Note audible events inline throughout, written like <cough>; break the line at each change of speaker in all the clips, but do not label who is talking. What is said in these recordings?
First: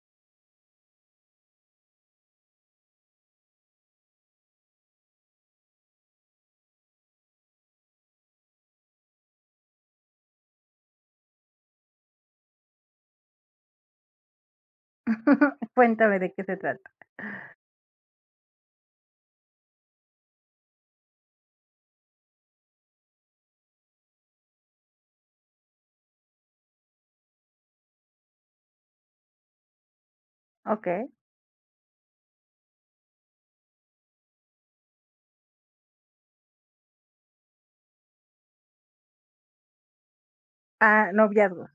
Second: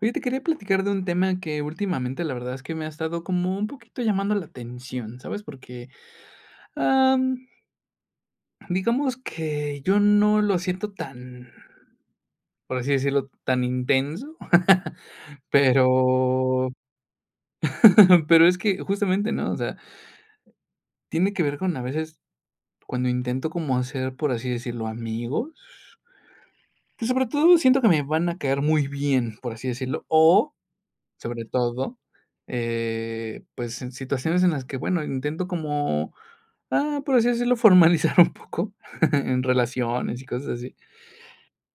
Oye, te quería platicar de un tema que últimamente la verdad es que me ha estado como un poquito llamando la atención, ¿sabes? Am, digamos que yo no lo siento tan, por así decirlo, tan intenso, <laughs>
<laughs> Cuéntame de qué se
pero
trata.
<laughs> pero es que justamente, ¿no? O sea, tiene que ver con a veces cuando intento como hacer, por así decirlo, amigos, que sobre todo siento que me van a caer muy bien, por así decirlo, o
Okey.
sobre todo, pues en situaciones en las que, bueno, intento como por así decirlo, formalizar un poco <laughs> en relaciones y cosas así.
Ah, noviazgos.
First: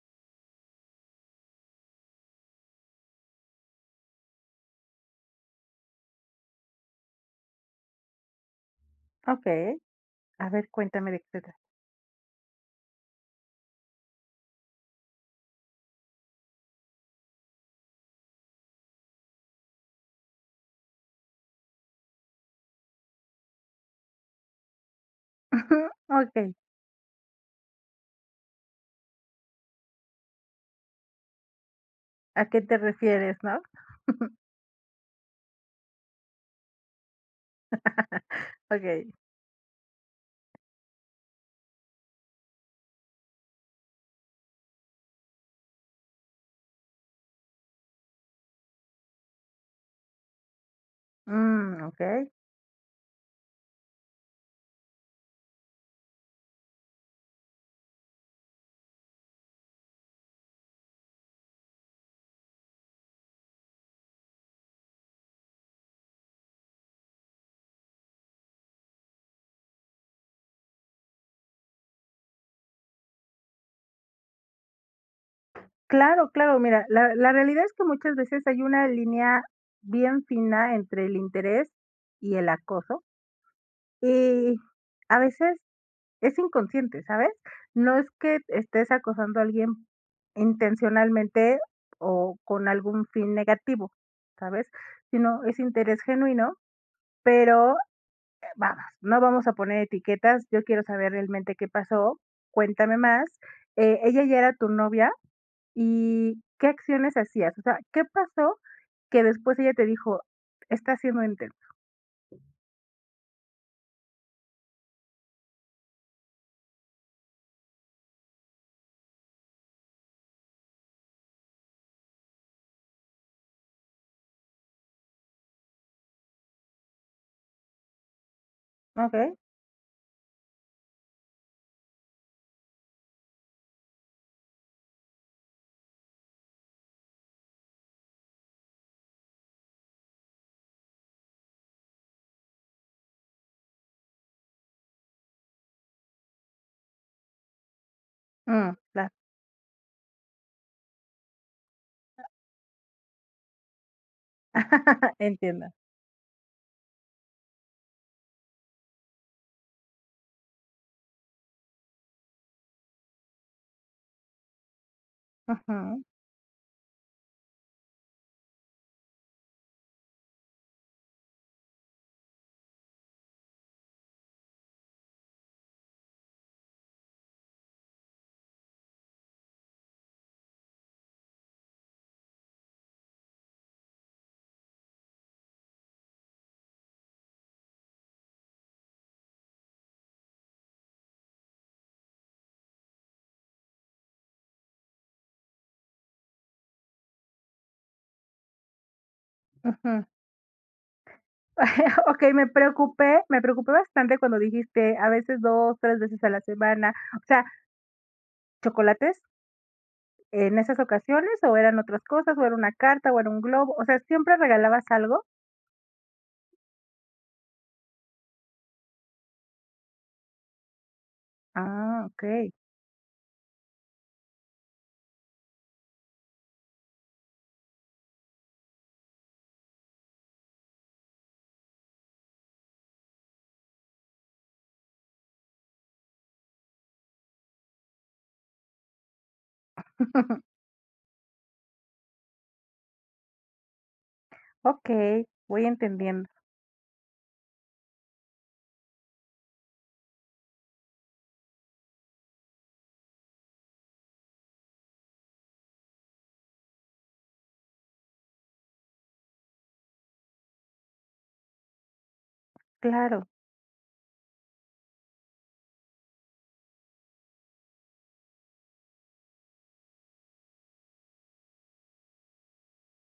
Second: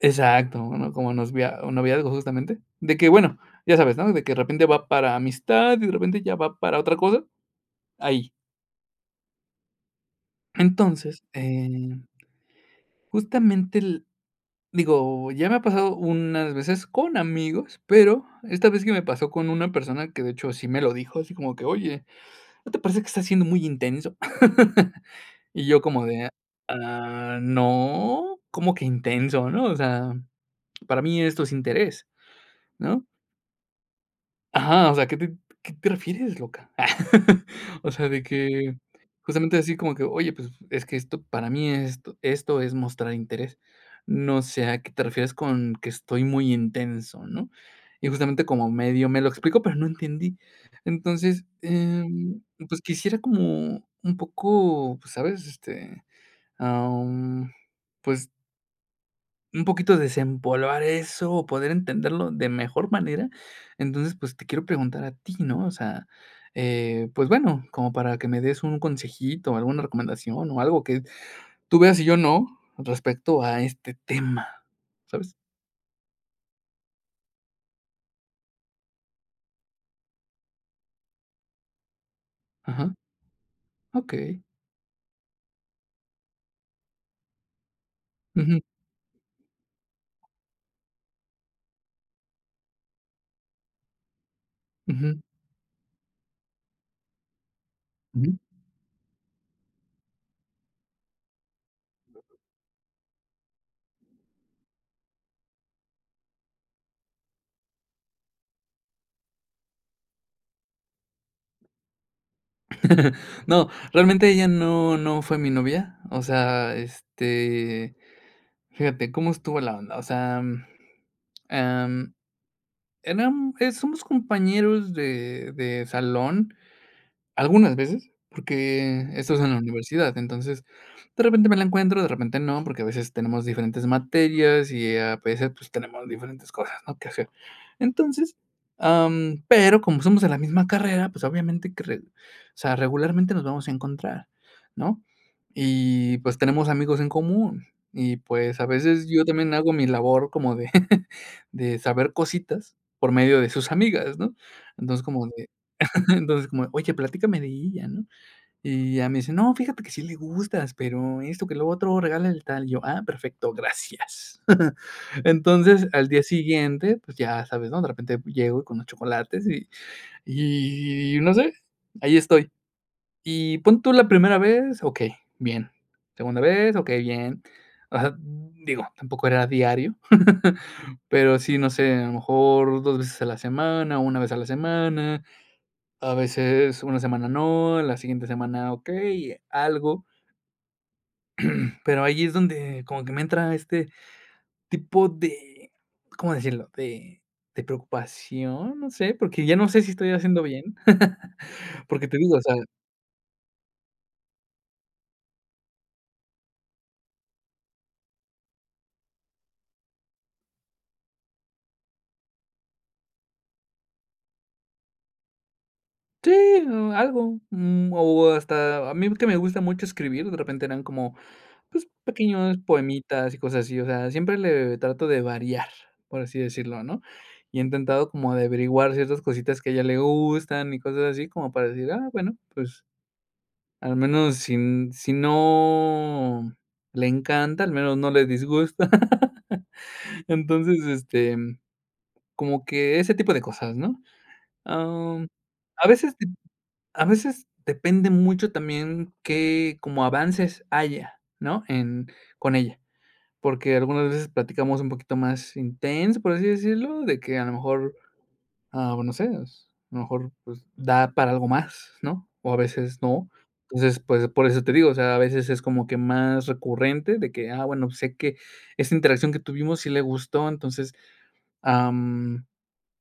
Exacto, ¿no? Como nosvia o noviazgo, justamente. De que, bueno, ya sabes, ¿no? De que de repente va para amistad y de repente ya va para otra cosa, ahí.
Okey. A ver, cuéntame de
Entonces,
qué se trata.
eh, justamente el digo, ya me ha pasado unas veces con amigos, pero esta vez que me pasó con una persona que, de hecho, sí me lo dijo, así como que: "Oye, ¿no te parece que está siendo muy intenso?" <laughs> Y yo
<laughs>
como de,
Okey.
no, como que intenso, ¿no? O sea, para mí esto es interés,
¿A qué te
¿no?
refieres, no?
Ajá, o sea, ¿ qué te refieres, loca? <laughs> O sea, de que
Okey.
justamente así como que, oye, pues es que esto para mí esto es mostrar interés. No sé a qué te refieres con que estoy muy intenso, ¿no? Y justamente como medio me lo explico pero no entendí. Entonces,
Mm, okey.
em, pues quisiera como un poco, pues, ¿sabes? Am, pues, un poquito desempolvar eso, o poder entenderlo de mejor manera. Entonces, pues, te quiero preguntar a ti, ¿no? O sea, pues, bueno, como para que me des un consejito, alguna recomendación, o algo que tú veas y yo no, respecto a este tema, ¿sabes?
Claro, claro, mira, la realidad es que muchas veces hay una línea bien fina entre el interés y el
Ajá,
acoso,
okey.
y a veces es inconsciente, ¿sabes? No es que
Ujú,
estés acosando a alguien intencionalmente o con algún fin negativo, ¿sabes?
ujú,
Sino es interés genuino, pero
ujú.
vamos, no vamos a poner etiquetas. Yo quiero saber realmente qué pasó. Cuéntame más. ¿Ella ya era tu novia y qué acciones hacías? O sea, ¿qué pasó que después ella te dijo, está siendo intenso?
<laughs> No, realmente ella no fue mi novia. O sea, este, fíjate cómo estuvo la onda. O sea, am, somos compañeros de salón, algunas veces, porque esto
Ok.
es en la universidad, entonces, de repente me la encuentro, de repente no, porque a veces tenemos diferentes materias y a veces, pues, tenemos diferentes cosas, ¿no?, que hacer. Entonces, pero como somos de la misma carrera, pues, obviamente que re o sea, regularmente nos vamos a encontrar, ¿no? Y, pues, tenemos amigos en común y, pues, a
Mm,
veces
claro.
yo también hago mi labor como de <laughs> de saber cositas por medio de sus amigas, ¿no? Entonces,
<laughs>
como de
Entiendo.
entonces, como, oye, platícame de ella, ¿no? Y ya me dice, no, fíjate que sí le gustas, pero esto que lo otro, regálale tal. Y yo, ah, perfecto, gracias. <laughs> Entonces,
Ujú,
al día siguiente, pues ya sabes, ¿no? De repente llego con los chocolates y no sé, ahí estoy. Y pon tú la primera vez, ok, bien. Segunda vez, ok, bien. O sea, digo, tampoco era diario, <laughs> pero sí, no sé, a lo mejor dos veces a la semana, una vez a la semana, a veces una semana no, la siguiente semana okey, algo, pero ahí es donde como que me entra este tipo de, ¿cómo decirlo?, de preocupación, no sé, porque ya no sé si
ujú.
estoy haciendo bien, <laughs>
<laughs>
porque te
Okey,
digo, o
me
sea,
preocupé me preocupé bastante cuando dijiste, a veces 2, 3 veces a la semana. O sea, ¿chocolates en esas ocasiones o eran otras cosas, o era una carta, o era un globo? O sea, ¿siempre regalabas algo?
sí, o algo, mm, o hasta a mí que me gusta mucho escribir, de repente eran como pues,
Ah, okey.
pequeños poemitas y cosas así, o sea, siempre le trato de variar, por así decirlo, ¿no? Y he intentado como de averiguar ciertas cositas que a ella le gustan y cosas así, como para decir, ah, bueno, pues, al menos si no le encanta, al menos no le disgusta. <laughs> Entonces, este, como que ese tipo de cosas, ¿no? Am,
Okey, <laughs> voy
a veces de
entendiendo.
a veces depende mucho también qué como avances haya, ¿no? En con ella. Porque algunas veces platicamos un poquito más intenso, por así decirlo, de que a lo mejor, ah, bueno, no sé, a lo mejor, pues, da para algo más, ¿no? O a veces no.
Claro.
Entonces, pues, por eso te digo, o sea, a veces es como que más recurrente de que, ah, bueno, sé que esta interacción que tuvimos sí le gustó, entonces, am,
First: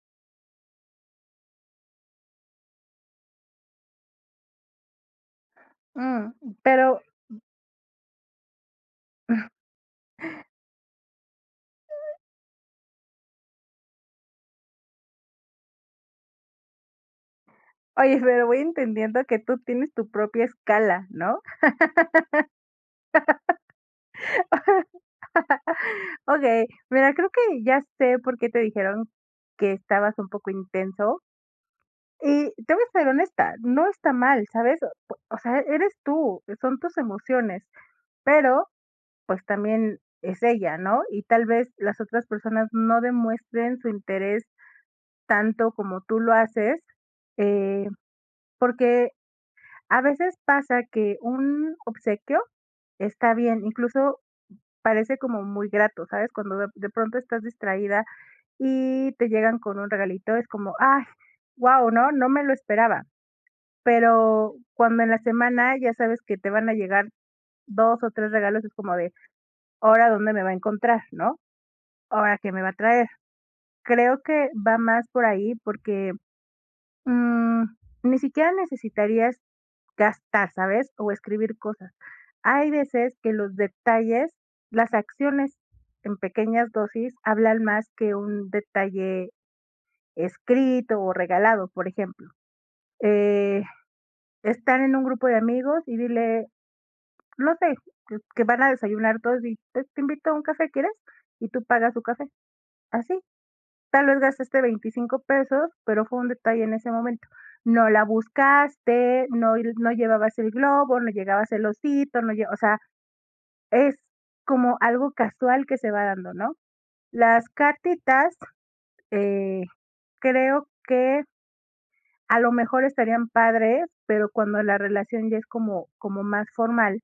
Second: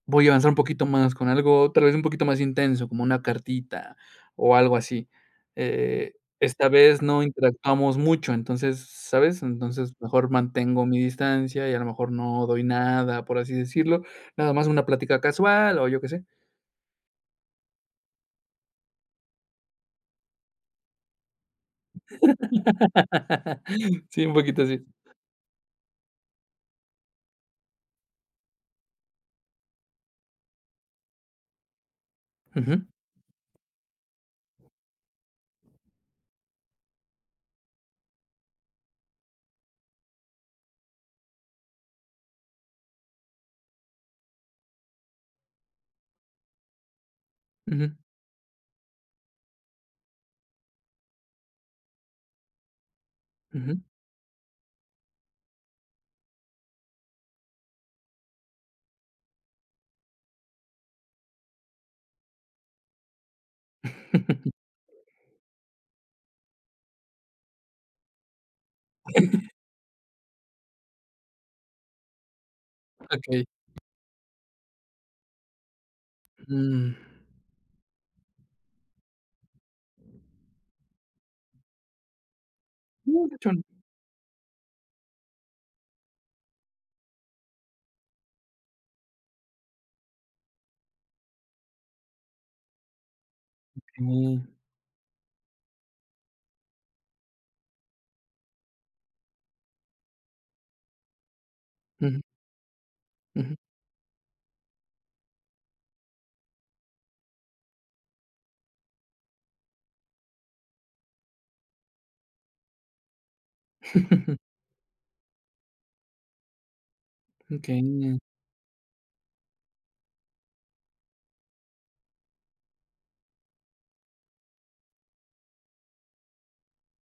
voy a avanzar un poquito más con algo, tal vez, un poquito más intenso, como una cartita o algo así. Eh,
Mm,
esta vez
pero,
no interactuamos mucho, entonces, ¿sabes?
<laughs>
Entonces, mejor mantengo mi distancia y a lo mejor no doy nada, por así decirlo, nada más una plática casual o yo qué sé.
oye, pero voy entendiendo que tú tienes tu propia escala, ¿no?
<laughs> Sí, un poquito así.
Okey, mira, creo que ya sé por qué te dijeron que estabas un poco intenso, y te
Ujú,
voy a ser honesta, no está mal, ¿sabes? Po o sea, eres tú, son tus emociones, pero, pues, también es ella, ¿no? Y tal vez las otras personas no demuestren su interés tanto como tú lo haces, eh,
ujú,
porque a veces pasa que un obsequio está bien,
ujú.
incluso parece como muy grato, ¿sabes? Cuando de pronto estás distraída y te llegan con un regalito, es como, ay, guau, ¿no? No me lo esperaba. Pero
<laughs>
cuando en la semana ya sabes que te van a llegar 2 o 3 regalos, es como de, ¿ahora dónde me va a encontrar, no? ¿Ahora qué me va a traer?
Okey.
Creo que va más por ahí porque,
Mm.
mm, ni siquiera necesitarías gastar, ¿sabes? O escribir cosas. Hay veces
No,
que
de hecho,
los
okey.
detalles, las acciones en pequeñas dosis hablan más que un detalle escrito o regalado, por ejemplo. Eh, Estar en un grupo de amigos y dile, no sé, que van a desayunar todos y, pues, te invito a un café, ¿quieres? Y tú pagas su
Ujú,
café, así.
ujú.
Tal vez gastaste 25 pesos, pero fue un detalle en ese momento. No la buscaste, no llevabas el globo, no llegabas el osito, no lle o sea, es
<laughs>
como algo casual que se va dando, ¿no? Las
Okey,
cartitas, eh, creo que a lo mejor estarían padres, pero cuando la relación ya es como más formal,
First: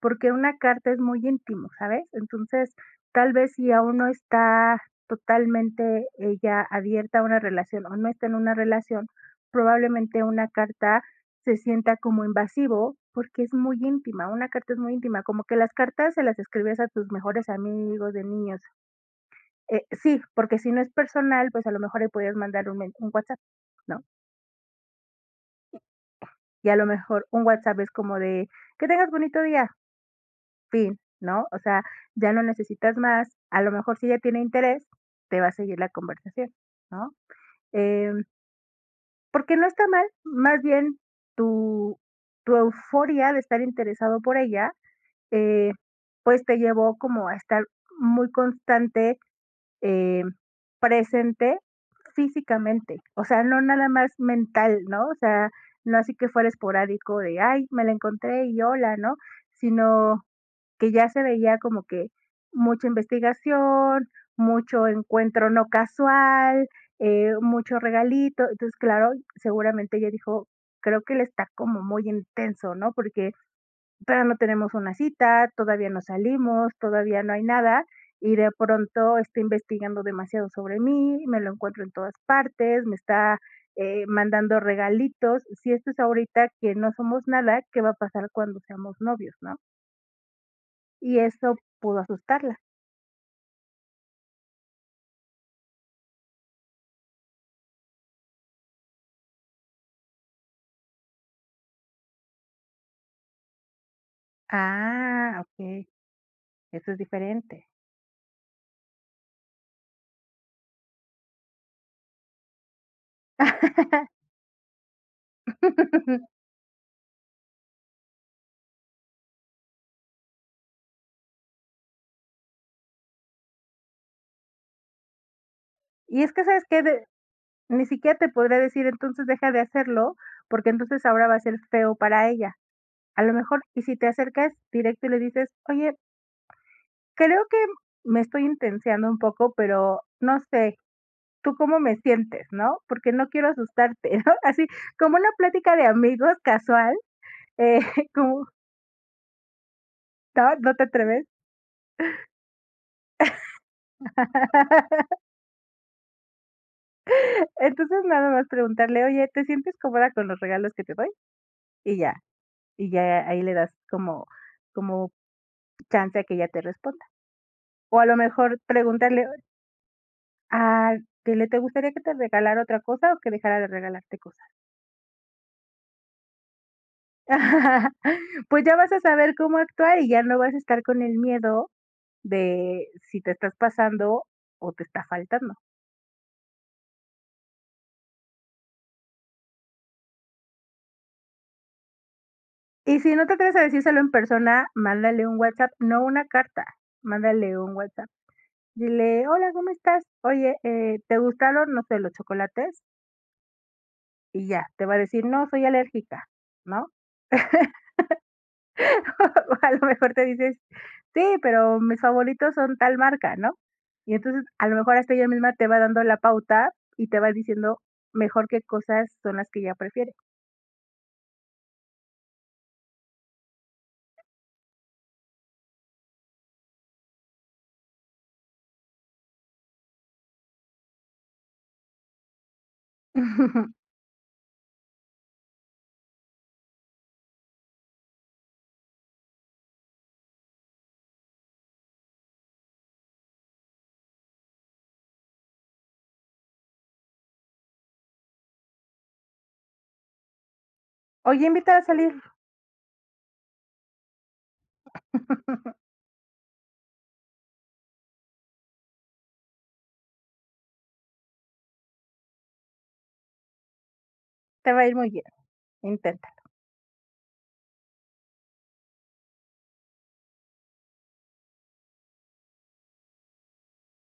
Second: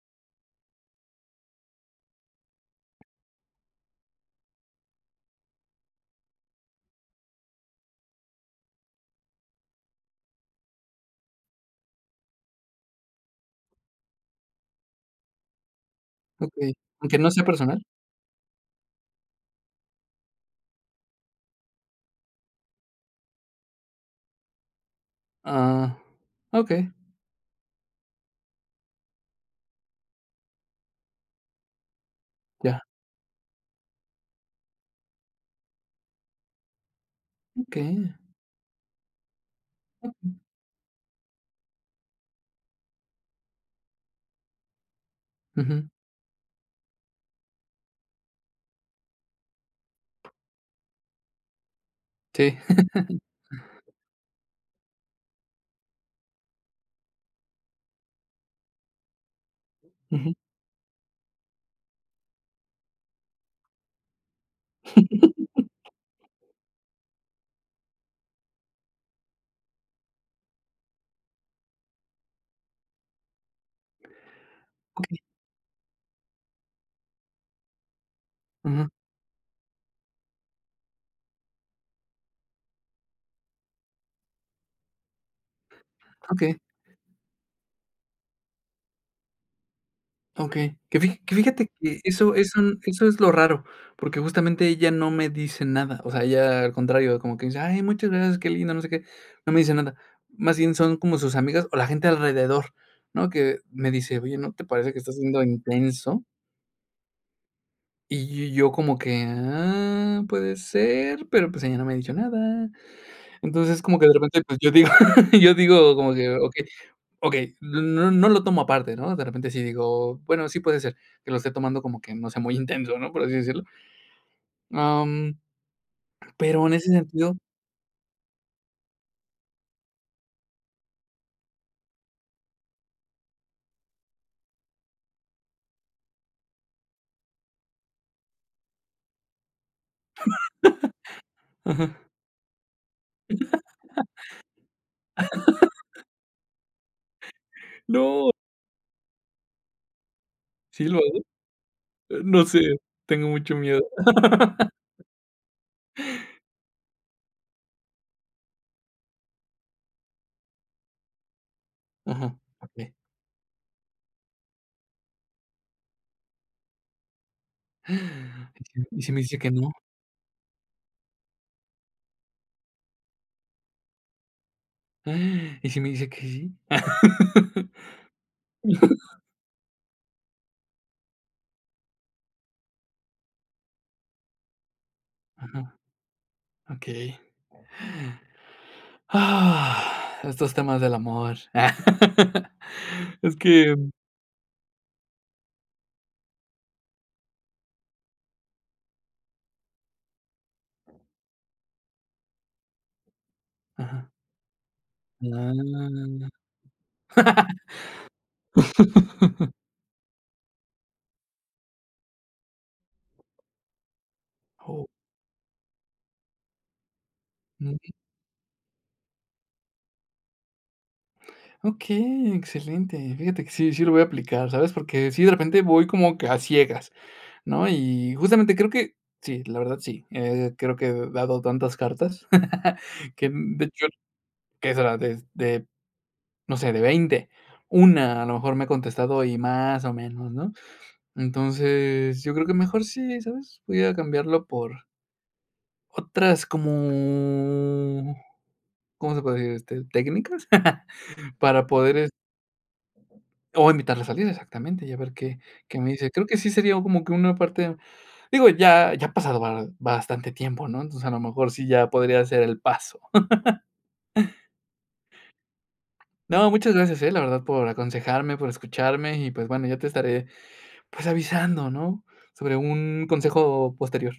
porque una carta es muy íntimo, ¿sabes? Entonces, tal vez si aún no está totalmente ella abierta a una relación o no está en una relación, probablemente una carta se sienta como invasivo porque es muy íntima, una carta es muy íntima, como que las cartas se las
okey.
escribías a tus
¿Aunque no sea
mejores
personal?
amigos de niños. Sí, porque si no es personal, pues a lo mejor le podías mandar un WhatsApp, ¿no?
Ah,
Y a lo
okey.
mejor un WhatsApp es como de: "Que tengas bonito día", fin, ¿no? O sea, ya no
Ya,
necesitas más. A lo mejor si ella tiene interés, te va a seguir la conversación, ¿no?
okey,
Em, Porque no está mal,
okey.
más bien tu tu euforia de estar interesado por ella, eh,
Ujú,
pues, te llevó como a estar muy constante eh, presente
sí.
físicamente, o sea, no nada más mental, ¿no? O sea, no así que fuera esporádico de, ay, me la encontré y hola, ¿no? Sino
Ujú.
que ya se veía como que mucha investigación, mucho encuentro
<laughs>
no casual, mucho regalito. Entonces, claro, seguramente ella dijo, creo que él está como muy intenso, ¿no? Porque pero no tenemos una
Okey,
cita, todavía no salimos, todavía no hay nada, y de
ujú,
pronto está investigando demasiado sobre mí, me lo encuentro en todas partes, me está mandando regalitos. Si esto es ahorita
okey,
que no somos nada, ¿qué va a pasar cuando seamos novios, no?
okey. Que fi
Y
que
eso
fíjate que
pudo
eso
asustarla.
eso eso es lo raro, porque justamente ella no me dice nada, o sea, ella al contrario, como que dice: "Ay, muchas gracias, qué lindo, no sé qué", no me dice nada. Más bien son como sus amigas o la gente alrededor, ¿no? Que me dice: "Oye, ¿no te parece que estás siendo
Ah, ok,
intenso?"
eso es diferente.
Y yo como que: "Ah, puede ser", pero, pues, ella no me ha dicho nada. Entonces, como que de
<laughs>
repente, pues, yo digo <laughs> yo digo como que: "Okey". Okey, no lo tomo aparte, ¿no? De repente sí digo, bueno, sí puede ser que lo esté tomando como que no sea muy <laughs> intenso, ¿no? Por así decirlo. Am,
Y es que, ¿sabes
pero en
qué?
ese
De-
sentido
ni siquiera te podría decir, entonces deja de hacerlo, porque entonces ahora va a ser feo para ella. A lo mejor, y si te acercas directo y le dices: "Oye, creo que me estoy intensiando un poco, pero no sé, ¿tú cómo
ajá.
me sientes?", ¿no? Porque no quiero asustarte, <laughs> ¿no? Así como una plática de amigos casual, eh, <laughs>
No,
como ¿no? ¿No
¿sí
te
lo hago?
atreves?
No sé, tengo mucho miedo.
<laughs> Entonces, nada más preguntarle: "Oye, ¿te sientes cómoda con los regalos que te doy?", y ya,
Ajá,
y
okey.
ya ahí le das como como chance a que ella te responda. O a lo
<gasps>
mejor
¿Y si me
preguntarle:
dice que no?
Ah, dile, ¿te gustaría que te regalara otra cosa o que dejara de regalarte cosas?
<gasps> ¿Y si me dice que sí? <laughs>
<laughs> Pues ya vas a saber cómo actuar y ya no vas a estar con el miedo de si te estás pasando o te está faltando.
Ajá, ok. Ah, estos temas del amor. <laughs>
Y si no te
Es
atreves a
que
decírselo en persona, mándale un WhatsApp, no una carta, mándale un WhatsApp. Dile, hola, ¿cómo estás? Oye, ¿te gustaron, no sé, los chocolates?
ajá.
Y ya, te va a decir, no, soy
Ah.
alérgica, ¿no?
<laughs>
<laughs> A lo mejor te dices: "Sí, pero mis favoritos son tal marca", ¿no? Y entonces, a lo
Oh.
mejor hasta ella misma te va dando la pauta y te va
No.
diciendo mejor qué cosas son las que ella prefiere.
Okey, excelente. Fíjate que sí, sí lo voy a aplicar, ¿sabes? Porque sí, de repente voy como que a ciegas, ¿no? Y justamente creo que sí, la verdad sí, creo que he dado tantas cartas <laughs> que, de hecho,
<laughs>
¿qué será? De, no sé, de 20, una a lo mejor me ha contestado y más o menos, ¿no? Entonces, yo creo que mejor sí, ¿sabes? Voy a cambiarlo por otras como, ¿cómo se puede decir? Este, ¿técnicas? <laughs>
Oye,
Para
invítala a
poder,
salir,
o invitarla a salir, exactamente, y a ver qué
<laughs>
qué me dice. Creo que sí sería como que una parte digo, ya ha pasado ba bastante tiempo, ¿no? Entonces, a lo mejor sí ya podría ser el paso.
te va a ir muy bien, inténtalo.
No, muchas gracias, la verdad, por aconsejarme, por escucharme y, pues, bueno, ya te estaré, pues, avisando, ¿no? Sobre un consejo posterior.